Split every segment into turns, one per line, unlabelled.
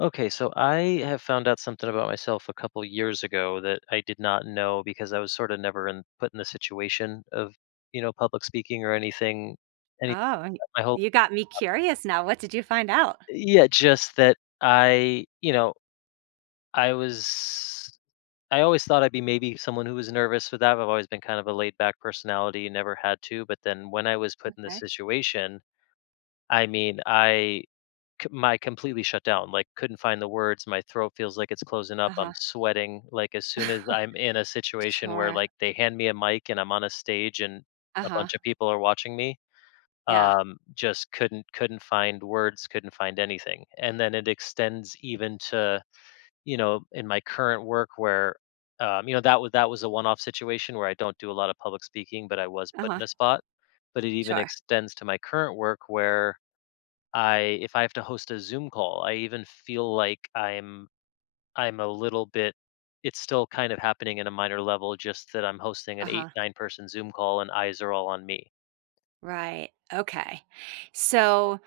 Okay, so I have found out something about myself a couple years ago that I did not know because I was sort of never in put in the situation of, you know, public speaking or anything any
Oh, and
my whole
you got me curious now. What did you find out?
yeah, just that I, you know, I was I always thought I'd be maybe someone who was nervous with that. I've always been kind of a laid back personality, never had to, but then when I was put in this
Okay.
situation, I mean, my completely shut down, like couldn't find the words, my throat feels like it's closing up,
Uh-huh.
I'm sweating, like as soon as I'm in a situation where
Sure.
like they hand me a mic and I'm on a stage and a
Uh-huh.
bunch of people are watching me,
Yeah.
just couldn't find words, couldn't find anything, and then it extends even to, you know, in my current work where you know, that was a one off situation where I don't do a lot of public speaking, but I was put
Uh-huh.
in a spot. But it even
Sure.
extends to my current work where I if I have to host a Zoom call, I even feel like I'm a little bit it's still kind of happening in a minor level, just that I'm hosting an 8
Uh-huh.
9 person Zoom call and eyes are all on me.
Right. Okay. So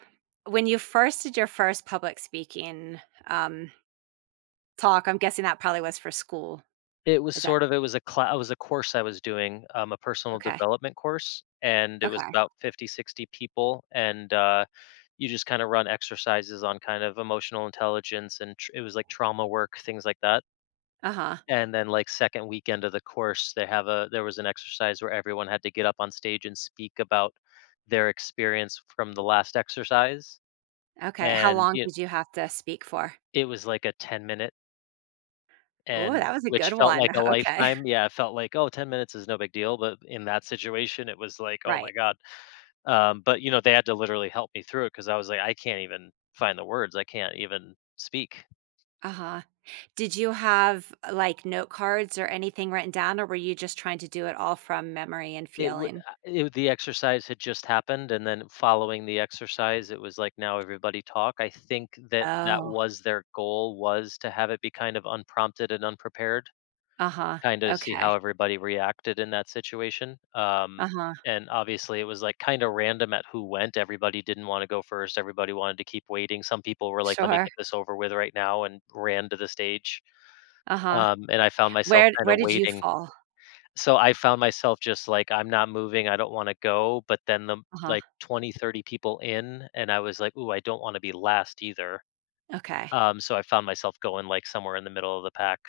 when you first did your first public speaking um talk, I'm guessing that probably was for school.
It was
Is that
sort of it was it was a course I was doing, a personal
okay.
development course, and it was
Okay.
about 50 60 people and you just kind of run exercises on kind of emotional intelligence and it was like trauma work, things like that.
Uh-huh.
And then, like, second weekend of the course, they have a there was an exercise where everyone had to get up on stage and speak about their experience from the last exercise,
Okay. How
and
long
y
did you have to speak for?
it was like a 10 minute
Oh,
and
that was a
which
good
felt
one.
like a
Okay.
lifetime. Yeah, it felt like, "Oh, 10 minutes is no big deal," but in that situation, it was like, "Oh my
Right.
god." But, you know, they had to literally help me through it because I was like, "I can't even find the words. I can't even speak."
Uh-huh. Did you have, like, note cards or anything written down, or were you just trying to do it all from memory and feeling?
It the exercise had just happened, and then following the exercise, it was like, now everybody talk. I think that that
Oh,
was their goal, was to have it be kind of unprompted and unprepared,
uh-huh,
kinda see
okay,
how everybody reacted in that situation,
uh-huh,
and obviously, it was, like, kinda random at who went. Everybody didn't wanna go first. Everybody wanted to keep waiting. Some people were like, "Let me
sure,
get this over with right now," and ran to the stage.
uh-huh.
And I found myself
Where
kinda
where did you
waiting,
fall?
so I found myself just like, "I'm not moving, I don't wanna go," but then the
Uh-huh,
like 20, 30 people in, and I was like, "Ooh, I don't wanna be last either."
okay.
So I found myself going, like, somewhere in the middle of the pack.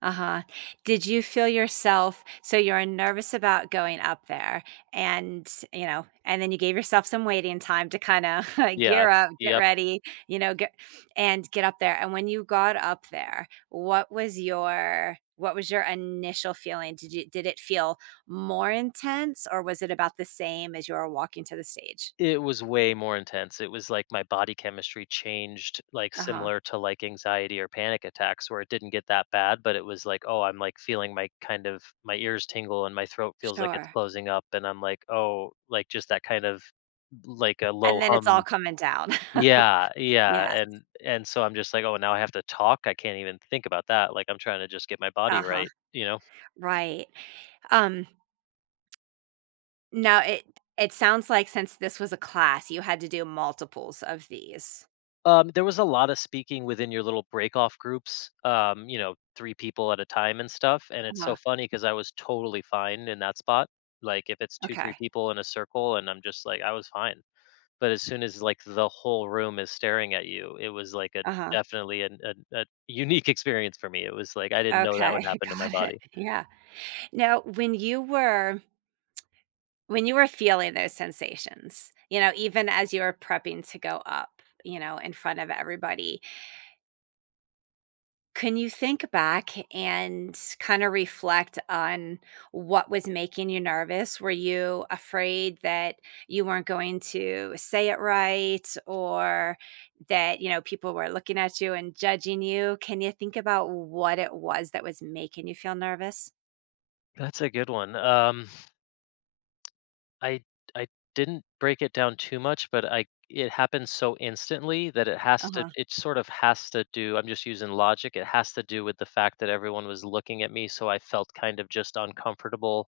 Uh-huh. Did you feel yourself, so you are nervous about going up there and, you know, and then you gave yourself some waiting time to kinda
Yeah.
gear up, get
Yep.
ready, you know, get and get up there, and when you got up there, what was your initial feeling? Did it feel more intense, or was it about the same as you were walking to the stage?
It was way more intense. It was like my body chemistry changed, like,
Uh-huh.
similar to, like, anxiety or panic attacks where it didn't get that bad, but it was like, "Oh, I'm, like, feeling my kind of my ears tingle and my throat feels like it's
Sure.
closing up," and I'm like, "Oh," like, just that kind of like a low
And then it's all
hum.
coming down.
Yeah, yeah,
Yes.
and so I'm just like, "Oh, now I have to talk? I can't even think about that." Like, I'm trying to just get my body
Uh-huh.
right, you know?
Right. Um Now it sounds like since this was a class, you had to do multiples of these.
There was a lot of speaking within your little break-off groups, you know, 3 people at a time and stuff, and it's so
Uh-huh,
funny because I was totally fine in that spot. Like, if it's 2, 3
okay.
people in a circle, and I'm just like I was fine. But as soon as, like, the whole room is staring at you, it was like a
Uh-huh.
definitely an a unique experience for me. It was like, I didn't know that would
Okay,
happen to my
got it.
body.
Yeah. Now, when you were feeling those sensations, you know, even as you were prepping to go up, you know, in front of everybody, can you think back and kind of reflect on what was making you nervous? Were you afraid that you weren't going to say it right or that, you know, people were looking at you and judging you? Can you think about what it was that was making you feel nervous?
That's a good one. I I didn't break it down too much, but I it happens so instantly that it has to
Uh-huh.
it sort of has to do I'm just using logic, it has to do with the fact that everyone was looking at me, so I felt kind of just uncomfortable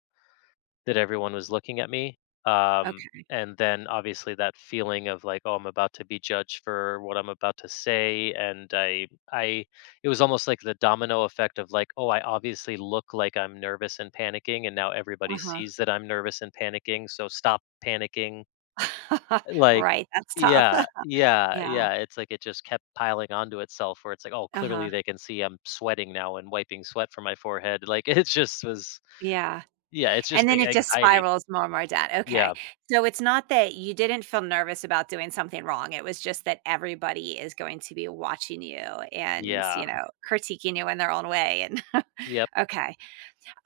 that everyone was looking at me. Um,
Okay.
and then obviously that feeling of like, oh, I'm about to be judged for what I'm about to say. I, it was almost like the domino effect of like, oh, I obviously look like I'm nervous and panicking. And now everybody
Uh-huh.
sees that I'm nervous and panicking. So stop panicking. Like,
Right, that's tough.
yeah, yeah,
Yeah.
yeah. It's like it just kept piling onto itself where it's like, oh,
Uh-huh.
clearly they can see I'm sweating now and wiping sweat from my forehead. Like, it just was,
Yeah.
yeah, it's
And
just like
then it just
anxiety.
spirals more and more down. Okay.
Yeah.
So it's not that you didn't feel nervous about doing something wrong. It was just that everybody is going to be watching you and,
Yeah.
you know, critiquing you in their own way. And
Yep.
okay.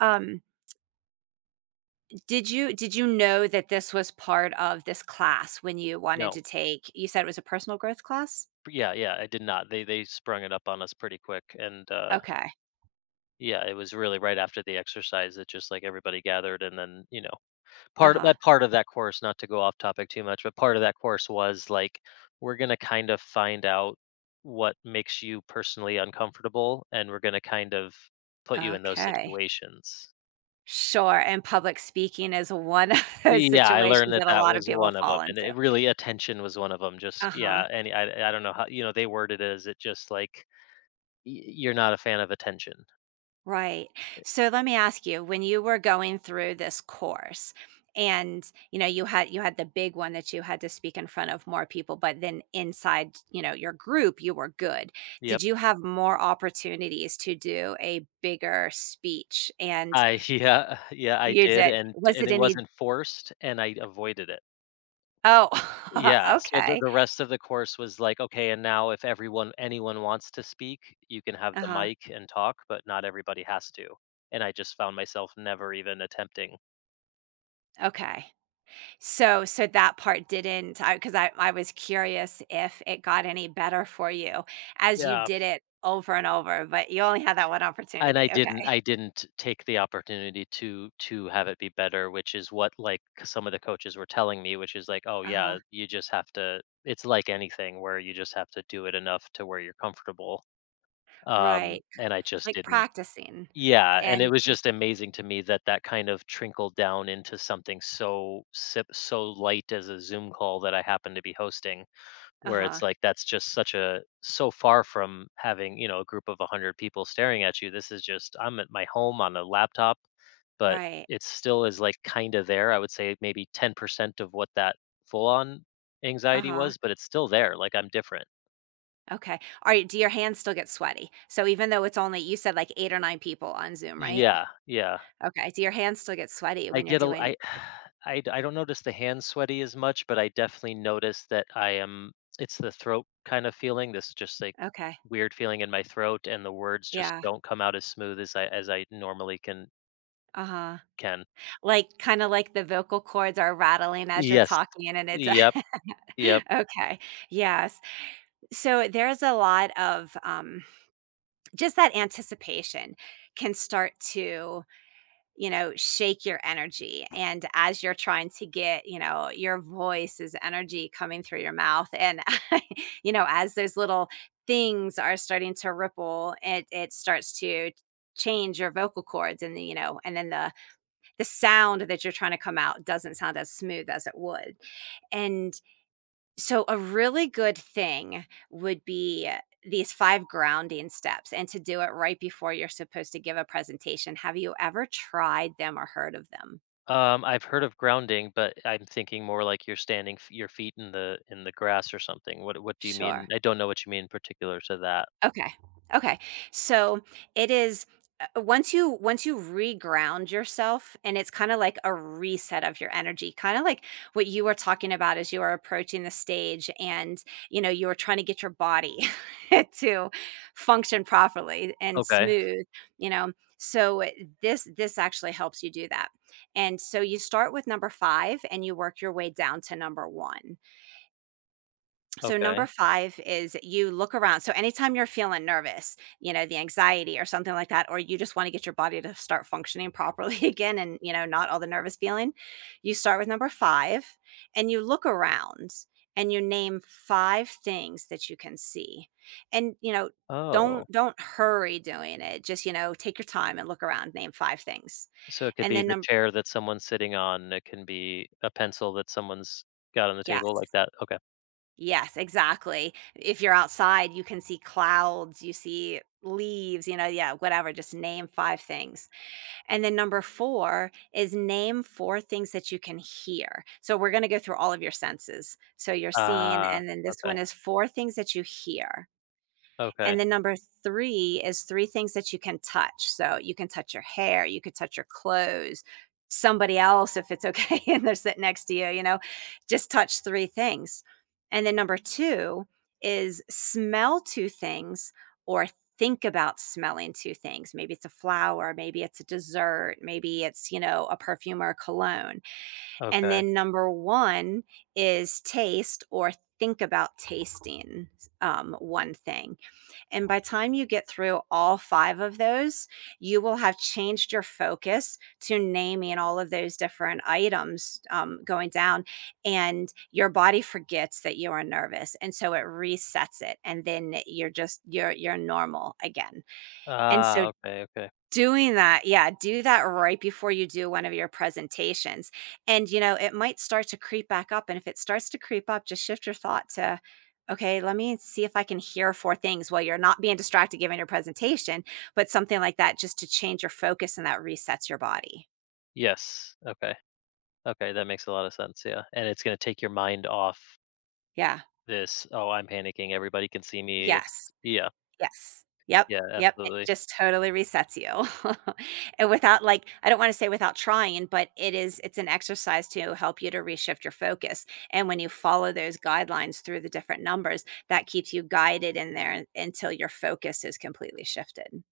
Um, did you know that this was part of this class when you wanted to
No.
take, you said it was a personal growth class?
Yeah, yeah, I did not. They sprung it up on us pretty quick, and
Okay.
yeah, it was really right after the exercise that just like everybody gathered, and then, you know,
Uh-huh.
part of that course, not to go off topic too much, but part of that course was like we're going to kind of find out what makes you personally uncomfortable, and we're going to kind of put you in those
Okay.
situations.
Sure. And public speaking is one of those
Yeah, I learned
situations
that
that a
that
lot of
was
people
one of them,
fall
and
into.
it really attention was one of them. Just
Uh-huh.
yeah, and I don't know how you know they worded it as it just like Y you're not a fan of attention.
Right. So let me ask you, when you were going through this course and, you know, you had the big one that you had to speak in front of more people, but then inside, you know, your group you were good,
Yep.
did you have more opportunities to do a bigger speech? And
I yeah, yeah, I
you
did,
did? Was
and
it
it
any—
wasn't forced, and I avoided it.
oh
Yeah, so the
okay,
the rest of the course was like, "Okay, and now if everyone anyone wants to speak, you can have the
uh-huh,
mic and talk, but not everybody has to." And I just found myself never even attempting.
okay. So so that part didn't— I, because I was curious if it got any better for you as you
Yeah.
did it over and over, but you only had that one
And
opportunity, okay.
I didn't take the opportunity to have it be better, which is what, like, some of the coaches were telling me, which is like, "Oh,
Uh-huh,
yeah, you just have to" it's like anything where you just have to do it enough to where you're comfortable,
right,
and I just
like
didn't.
practicing.
Yeah, and it
And
was just amazing to me that that kind of trickled down into something so sip so light as a Zoom call that I happened to be hosting, where it's
uh-huh,
like that's just such a so far from having, you know, a group of 100 people staring at you, this is just I'm at my home on a laptop, but
right,
it still is like kind of there. I would say maybe 10% of what that full on anxiety
uh-huh,
was, but it's still there, like I'm different.
okay. Are— do your hands still get sweaty? So even though it's only, you said, like 8 or 9 people on Zoom, right?
Yeah, yeah.
Okay, do your hands still get sweaty
I
when you're
get a I
doing—
I don't notice the hands sweaty as much, but I definitely notice that I am it's the throat kind of feeling, this just, like,
okay,
weird feeling in my throat, and the words just
yeah,
don't come out as smooth as I normally can
uh-huh.
can.
Like, kinda like the vocal cords are rattling as you're
Yes.
talking and it's a
Yep, yep.
okay. Yes. So there's a lot of just that anticipation can start to, you know, shake your energy. And as you're trying to get, you know, your voice is energy coming through your mouth. And, you know, as those little things are starting to ripple, it starts to change your vocal cords and the, you know, and then the sound that you're trying to come out doesn't sound as smooth as it would, and so a really good thing would be these five grounding steps, and to do it right before you're supposed to give a presentation. Have you ever tried them or heard of them?
I've heard of grounding, but I'm thinking more like you're standing f your feet in the grass or something. What do you mean?
Sure.
I don't know what you mean particular to that.
Okay. Okay. So it is, once you reground yourself, and it's kind of like a reset of your energy, kind of like what you were talking about as you were approaching the stage and, you know, you were trying to get your body to function properly and
Okay,
smooth, you know, so this actually helps you do that. And so you start with number 5 and you work your way down to number 1. So number
okay.
5 is you look around. So anytime you're feeling nervous, you know, the anxiety or something like that, or you just want to get your body to start functioning properly again and, you know, not all the nervous feeling, you start with number 5 and you look around and you name 5 things that you can see. And, you know,
Oh.
don't hurry doing it. Just, you know, take your time and look around, name 5 things.
So it could
And
be
then
the
number—
chair that someone's sitting on, it can be a pencil that someone's got on the
yeah.
table, like that. Okay.
Yes, exactly. If you're outside, you can see clouds, you see leaves, you know, yeah, whatever, just name 5 things. And then number 4 is name 4 things that you can hear. So we're gonna go through all of your senses. So you're seeing,
Ah,
and then this
okay.
one is 4 things that you hear.
Okay.
And then number 3 is 3 things that you can touch. So, you can touch your hair, you could touch your clothes, somebody else if it's okay and they're sitting next to you, you know? Just touch 3 things. And then number 2 is smell 2 things or think about smelling 2 things. Maybe it's a flower, maybe it's a dessert, maybe it's, you know, a perfume or a cologne. And
Okay.
then number 1 is taste or think about tasting, 1 thing. And by time you get through all 5 of those, you will have changed your focus to naming all of those different items, going down, and your body forgets that you are nervous, and so it resets it, and then you're just you're normal again. And so
Ah, okay, okay.
doing that, yeah, do that right before you do one of your presentations, and, you know, it might start to creep back up, and if it starts to creep up, just shift your thought to, "Okay, let me see if I can hear 4 things," while you're not being distracted giving your presentation, but something like that just to change your focus, and that resets your body.
Yes. Okay. Okay, that makes a lot of sense, yeah. And it's gonna take your mind off
Yeah.
this, "Oh, I'm panicking, everybody can see me." It's
Yes.
yeah.
Yes. Yep,
Yeah,
yep, it
absolutely.
just totally resets you. And without, like, I don't wanna say without trying, but it is, it's an exercise to help you to reshift your focus, and when you follow those guidelines through the different numbers, that keeps you guided in there un- until your focus is completely shifted.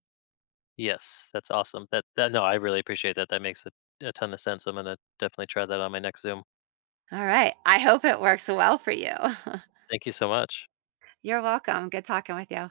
Yes, that's awesome. That that no, I really appreciate that. That makes a ton of sense. I'm gonna definitely try that on my next Zoom.
Alright, I hope it works well for you.
Thank you so much.
You're welcome, good talking with you.